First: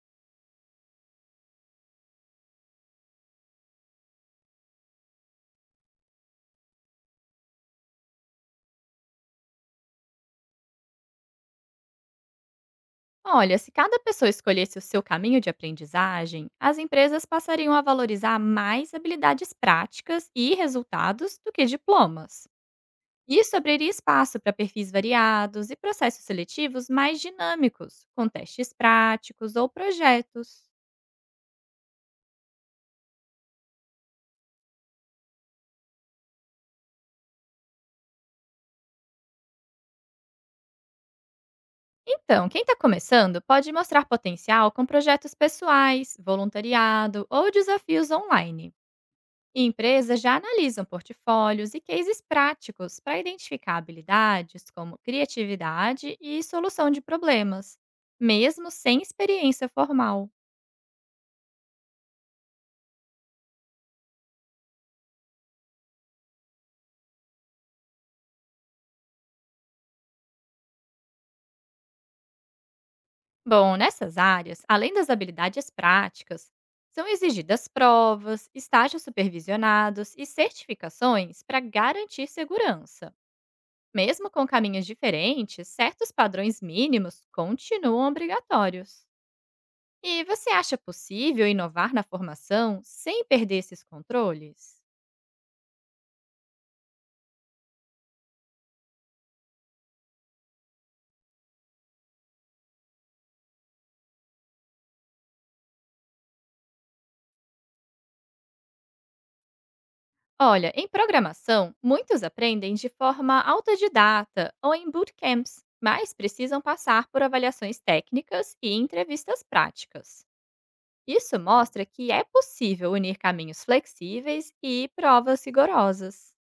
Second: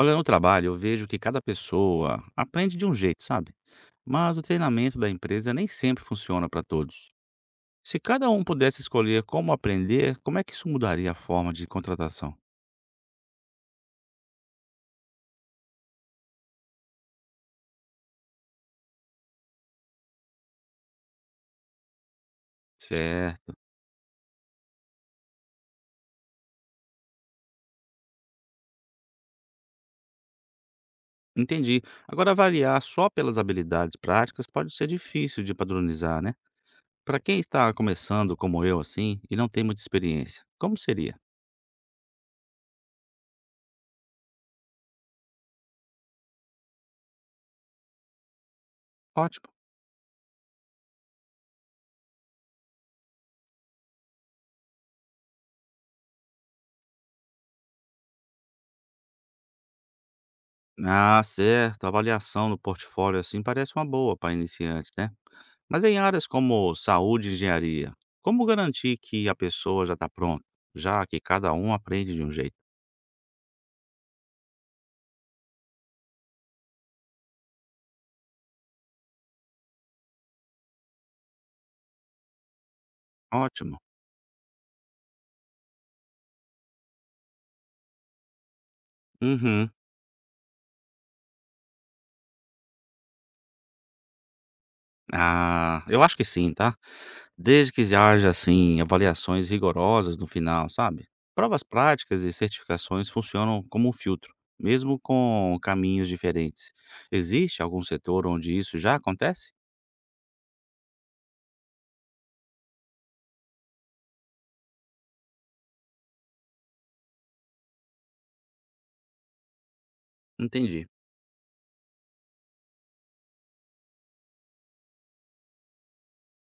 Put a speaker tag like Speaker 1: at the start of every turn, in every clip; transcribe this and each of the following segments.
Speaker 1: Olha, no trabalho, eu vejo que cada pessoa aprende de um jeito, sabe? Mas o treinamento da empresa nem sempre funciona para todos. Se cada um pudesse escolher como aprender, como é que isso mudaria a forma de contratação?
Speaker 2: Olha, se cada pessoa escolhesse o seu caminho de aprendizagem, as empresas passariam a valorizar mais habilidades práticas e resultados do que diplomas.
Speaker 1: Certo.
Speaker 2: Isso abriria espaço para perfis variados e processos seletivos mais dinâmicos, com testes práticos ou projetos.
Speaker 1: Entendi. Agora, avaliar só pelas habilidades práticas pode ser difícil de padronizar, né? Para quem está começando, como eu, assim, e não tem muita experiência, como seria?
Speaker 2: Então, quem está começando pode mostrar potencial com projetos pessoais, voluntariado ou desafios online.
Speaker 1: Ótimo.
Speaker 2: E empresas já analisam portfólios e cases práticos para identificar habilidades como criatividade e solução de problemas, mesmo sem experiência formal.
Speaker 1: Ah, certo. Avaliação no portfólio assim parece uma boa para iniciantes, né? Mas em áreas como saúde e engenharia, como garantir que a pessoa já está pronta, já que cada um aprende de um jeito?
Speaker 2: Bom, nessas áreas, além das habilidades práticas, são exigidas provas, estágios supervisionados e certificações para garantir segurança.
Speaker 1: Ótimo.
Speaker 2: Mesmo com caminhos diferentes, certos padrões mínimos continuam obrigatórios.
Speaker 1: Uhum.
Speaker 2: E você acha possível inovar na formação sem perder esses controles?
Speaker 1: Ah, eu acho que sim, tá? Desde que haja, assim, avaliações rigorosas no final, sabe? Provas práticas e certificações funcionam como um filtro, mesmo com caminhos diferentes. Existe algum setor onde isso já acontece?
Speaker 2: Olha, em programação, muitos aprendem de forma autodidata ou em bootcamps, mas precisam passar por avaliações técnicas e entrevistas práticas.
Speaker 1: Entendi.
Speaker 2: Isso mostra que é possível unir caminhos flexíveis e provas rigorosas.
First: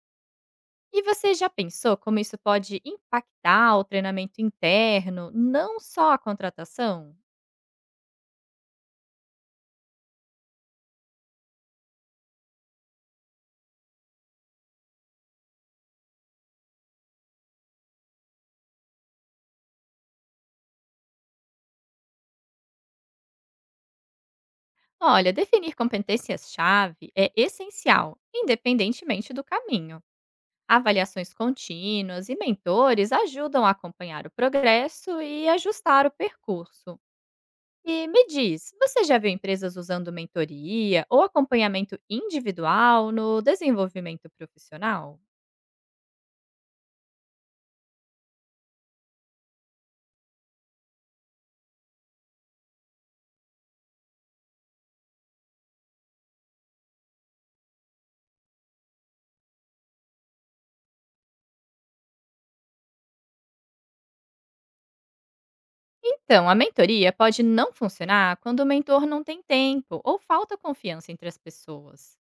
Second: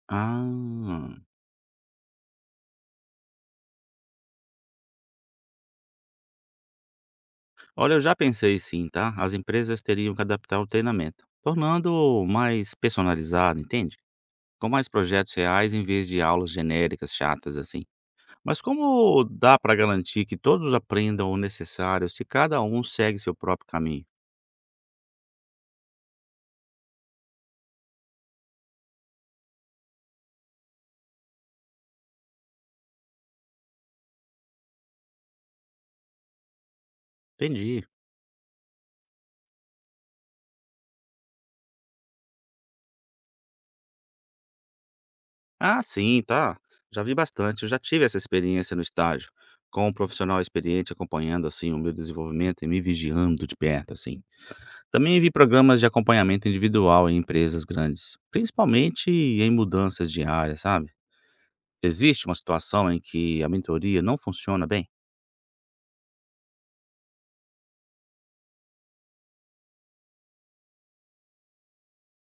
Speaker 2: E
Speaker 1: Ah.
Speaker 2: você já pensou como isso pode impactar o treinamento interno, não só a contratação?
Speaker 1: Olha, eu já pensei sim, tá? As empresas teriam que adaptar o treinamento, tornando mais personalizado, entende? Com mais projetos reais em vez de aulas genéricas chatas assim. Mas como dá para garantir que todos aprendam o necessário se cada um segue seu próprio caminho?
Speaker 2: Olha, definir competências-chave é essencial, independentemente do caminho. Avaliações contínuas e mentores ajudam a acompanhar o progresso e ajustar o percurso.
Speaker 1: Entendi.
Speaker 2: E me diz, você já viu empresas usando mentoria ou acompanhamento individual no desenvolvimento profissional?
Speaker 1: Ah, sim, tá. Já vi bastante, eu já tive essa experiência no estágio, com um profissional experiente acompanhando assim o meu desenvolvimento e me vigiando de perto assim. Também vi programas de acompanhamento individual em empresas grandes, principalmente em mudanças de área, sabe? Existe uma situação em que a mentoria não funciona bem?
Speaker 2: Então, a mentoria pode não funcionar quando o mentor não tem tempo ou falta confiança entre as pessoas.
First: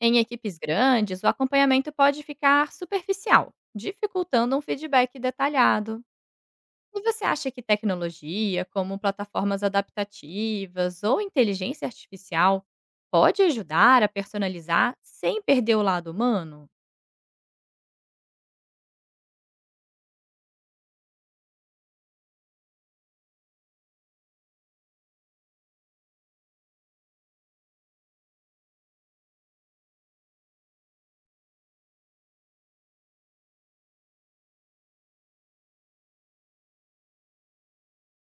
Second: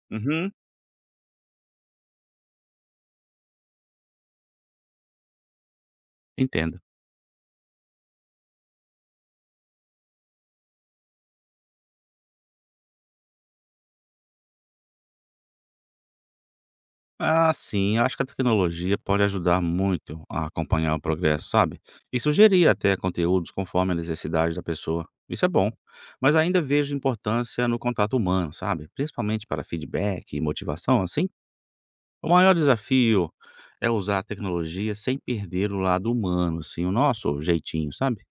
Speaker 2: Em
Speaker 1: Uhum,
Speaker 2: equipes grandes, o acompanhamento pode ficar superficial, dificultando um feedback detalhado.
Speaker 1: entendo.
Speaker 2: E você acha que tecnologia, como plataformas adaptativas ou inteligência artificial, pode ajudar a personalizar sem perder o lado humano?
Speaker 1: Ah, sim, eu acho que a tecnologia pode ajudar muito a acompanhar o progresso, sabe? E sugerir até conteúdos conforme a necessidade da pessoa. Isso é bom, mas ainda vejo importância no contato humano, sabe? Principalmente para feedback e motivação, assim. O maior desafio é usar a tecnologia sem perder o lado humano, assim, o nosso jeitinho, sabe?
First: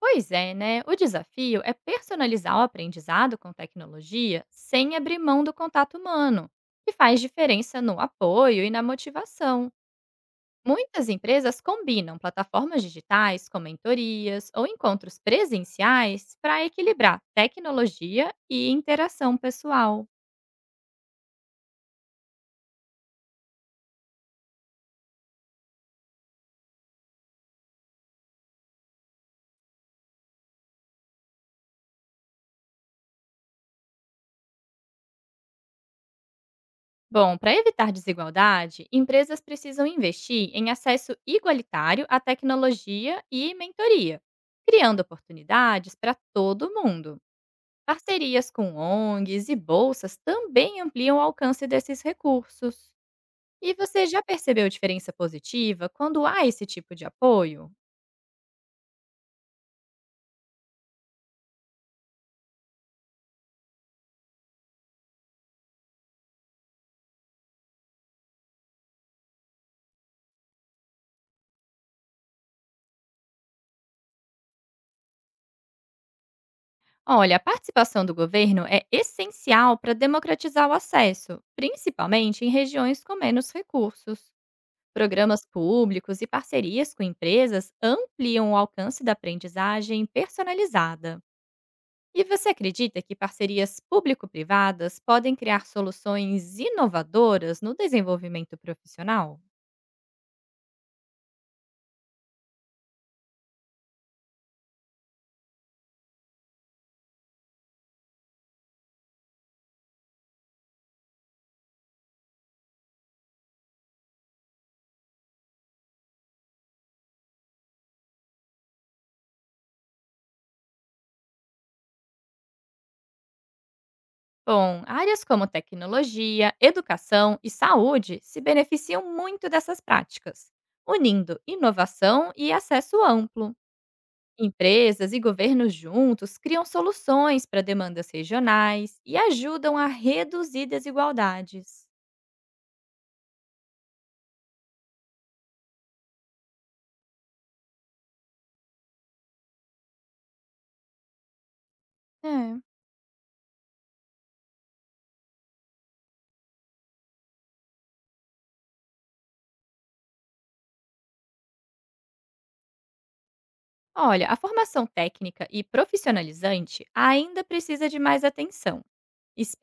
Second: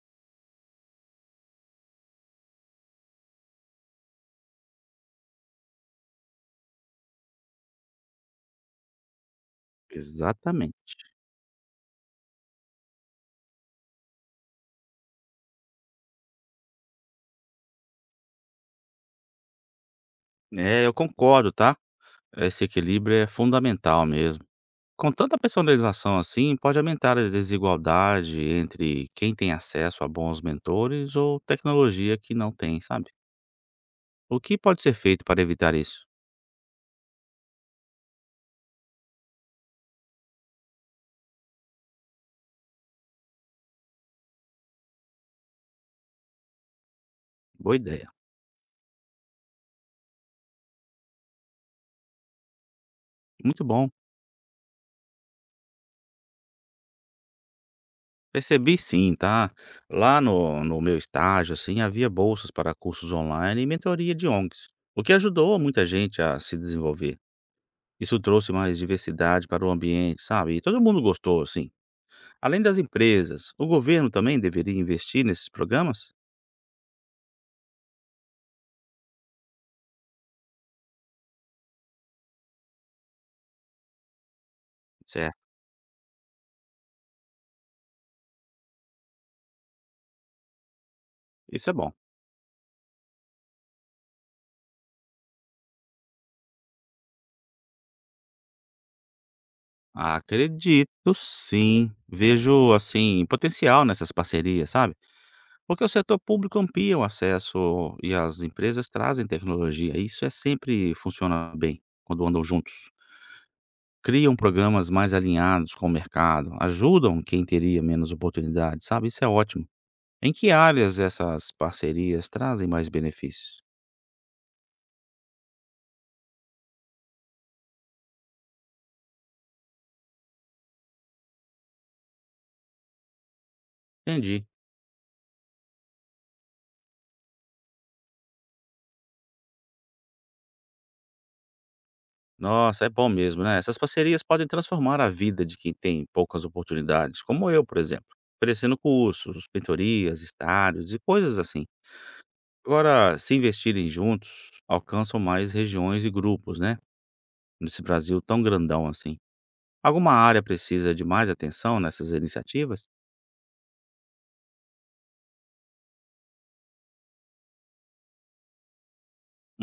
Speaker 2: Pois é, né? O desafio é personalizar o aprendizado com tecnologia sem abrir mão do contato humano, que faz diferença no apoio e na motivação.
Speaker 1: Exatamente.
Speaker 2: Muitas empresas combinam plataformas digitais com mentorias ou encontros presenciais para equilibrar tecnologia e interação pessoal.
Speaker 1: É, eu concordo, tá? Esse equilíbrio é fundamental mesmo. Com tanta personalização assim, pode aumentar a desigualdade entre quem tem acesso a bons mentores ou tecnologia que não tem, sabe? O que pode ser feito para evitar isso?
Speaker 2: Bom, para evitar desigualdade, empresas precisam investir em acesso igualitário à tecnologia e mentoria, criando oportunidades para todo mundo.
Speaker 1: Boa ideia.
Speaker 2: Parcerias com ONGs e bolsas também ampliam o alcance desses recursos.
Speaker 1: Muito
Speaker 2: E
Speaker 1: bom.
Speaker 2: você já percebeu diferença positiva quando há esse tipo de apoio?
Speaker 1: Percebi sim, tá? Lá no meu estágio, assim, havia bolsas para cursos online e mentoria de ONGs, o que ajudou muita gente a se desenvolver. Isso trouxe mais diversidade para o ambiente, sabe? E todo mundo gostou, assim. Além das empresas, o governo também deveria investir nesses programas?
Speaker 2: Olha, a participação do governo é essencial para democratizar o acesso, principalmente em regiões com menos recursos.
Speaker 1: Certo,
Speaker 2: Programas públicos e parcerias com empresas ampliam o alcance da aprendizagem personalizada.
Speaker 1: isso é bom.
Speaker 2: E você acredita que parcerias público-privadas podem criar soluções inovadoras no desenvolvimento profissional?
Speaker 1: Acredito sim. Vejo, assim, potencial nessas parcerias, sabe? Porque o setor público amplia o acesso e as empresas trazem tecnologia. Isso é sempre funciona bem quando andam juntos. Criam programas mais alinhados com o mercado, ajudam quem teria menos oportunidade, sabe? Isso é ótimo. Em que áreas essas parcerias trazem mais benefícios?
Speaker 2: Bom, áreas como tecnologia, educação e saúde se beneficiam muito dessas práticas, unindo inovação e acesso amplo.
Speaker 1: Entendi.
Speaker 2: Empresas e governos juntos criam soluções para demandas regionais e ajudam a reduzir desigualdades.
Speaker 1: Nossa, é bom mesmo, né? Essas parcerias podem transformar a vida de quem tem poucas oportunidades, como eu, por exemplo, oferecendo cursos, mentorias, estádios e coisas assim.
Speaker 2: É.
Speaker 1: Agora, se investirem juntos, alcançam mais regiões e grupos, né? Nesse Brasil tão grandão assim. Alguma área precisa de mais atenção nessas iniciativas?
Speaker 2: Olha, a formação técnica e profissionalizante ainda precisa de mais atenção,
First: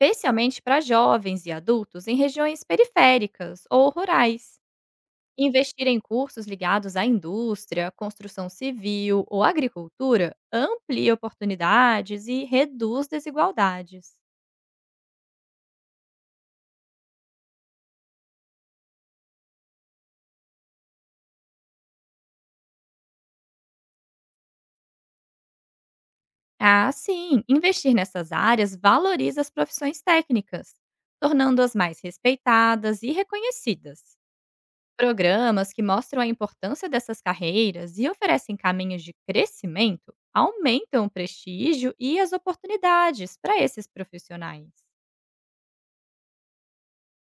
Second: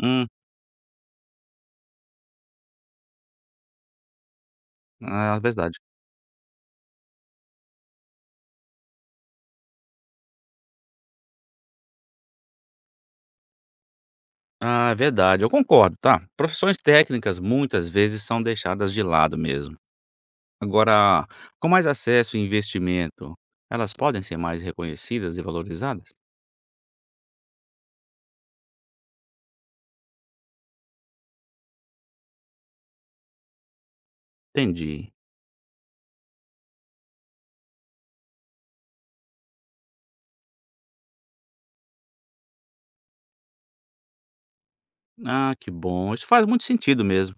Speaker 1: Hum,
Speaker 2: para jovens e adultos em regiões periféricas ou rurais.
Speaker 1: é verdade.
Speaker 2: Investir em cursos ligados à indústria, construção civil ou agricultura amplia oportunidades e reduz desigualdades.
Speaker 1: Ah, é verdade, eu concordo, tá? Profissões técnicas muitas vezes são deixadas de lado mesmo. Agora, com mais acesso e investimento, elas podem ser mais reconhecidas e valorizadas?
Speaker 2: Ah, sim, investir nessas áreas valoriza as profissões técnicas, tornando-as mais respeitadas e reconhecidas.
Speaker 1: Entendi.
Speaker 2: Programas que mostram a importância dessas carreiras e oferecem caminhos de crescimento aumentam o prestígio e as oportunidades para esses profissionais.
Speaker 1: Ah, que bom. Isso faz muito sentido mesmo.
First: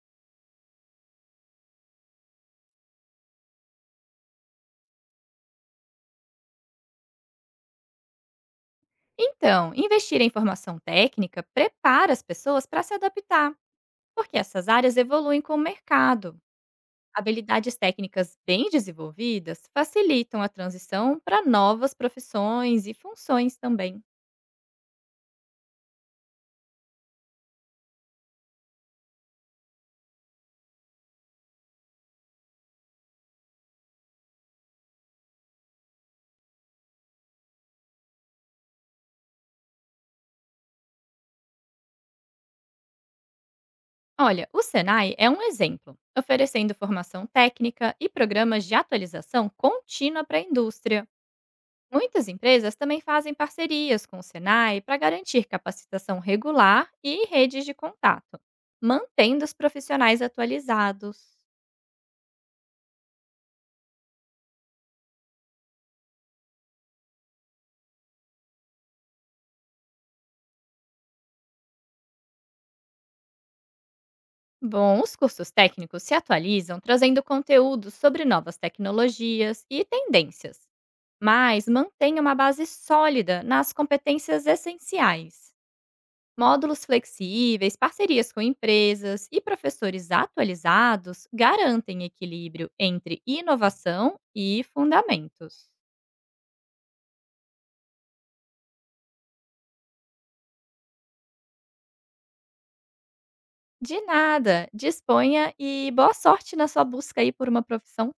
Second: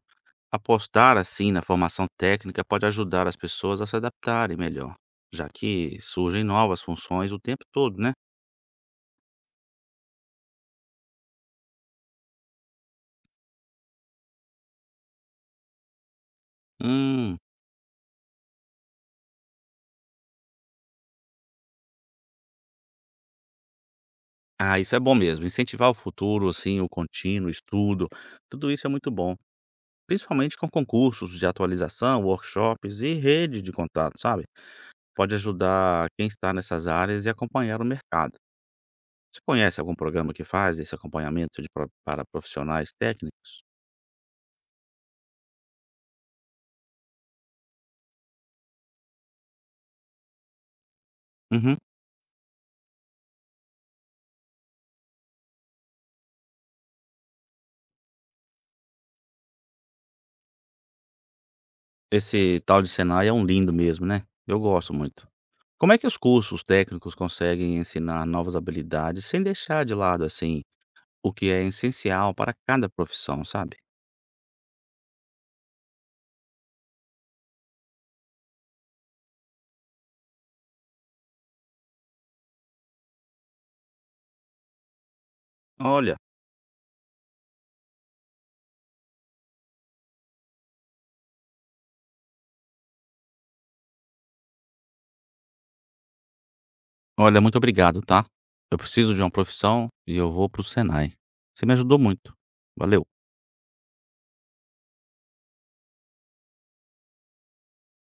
Speaker 1: Apostar assim na formação técnica pode ajudar as pessoas a se adaptarem melhor, já que surgem novas funções o tempo todo, né?
Speaker 2: Então, investir em formação técnica prepara as pessoas para se adaptar, porque essas áreas evoluem com o mercado.
Speaker 1: Hum.
Speaker 2: Habilidades técnicas bem desenvolvidas facilitam a transição para novas profissões e funções também.
Speaker 1: Ah, isso é bom mesmo. Incentivar o futuro, assim, o contínuo, estudo, tudo isso é muito bom. Principalmente com concursos de atualização, workshops e rede de contato, sabe? Pode ajudar quem está nessas áreas e acompanhar o mercado. Você conhece algum programa que faz esse acompanhamento para profissionais técnicos?
Speaker 2: Olha, o Senai é um exemplo, oferecendo formação técnica e programas de atualização contínua para a indústria.
Speaker 1: Uhum.
Speaker 2: Muitas empresas também fazem parcerias com o Senai para garantir capacitação regular e redes de contato, mantendo os profissionais atualizados.
Speaker 1: Esse tal de Senai é um lindo mesmo, né? Eu gosto muito. Como é que os cursos técnicos conseguem ensinar novas habilidades sem deixar de lado, assim, o que é essencial para cada profissão, sabe?
Speaker 2: Bom, os cursos técnicos se atualizam trazendo conteúdos sobre novas tecnologias e tendências, mas mantém uma base sólida nas competências essenciais.
Speaker 1: Olha,
Speaker 2: Módulos flexíveis, parcerias com empresas e professores atualizados garantem equilíbrio entre inovação e fundamentos.
Speaker 1: olha, muito obrigado, tá? Eu preciso de uma profissão e eu vou pro Senai. Você me ajudou muito. Valeu.
Speaker 2: De nada, disponha e boa sorte na sua busca aí por uma profissão.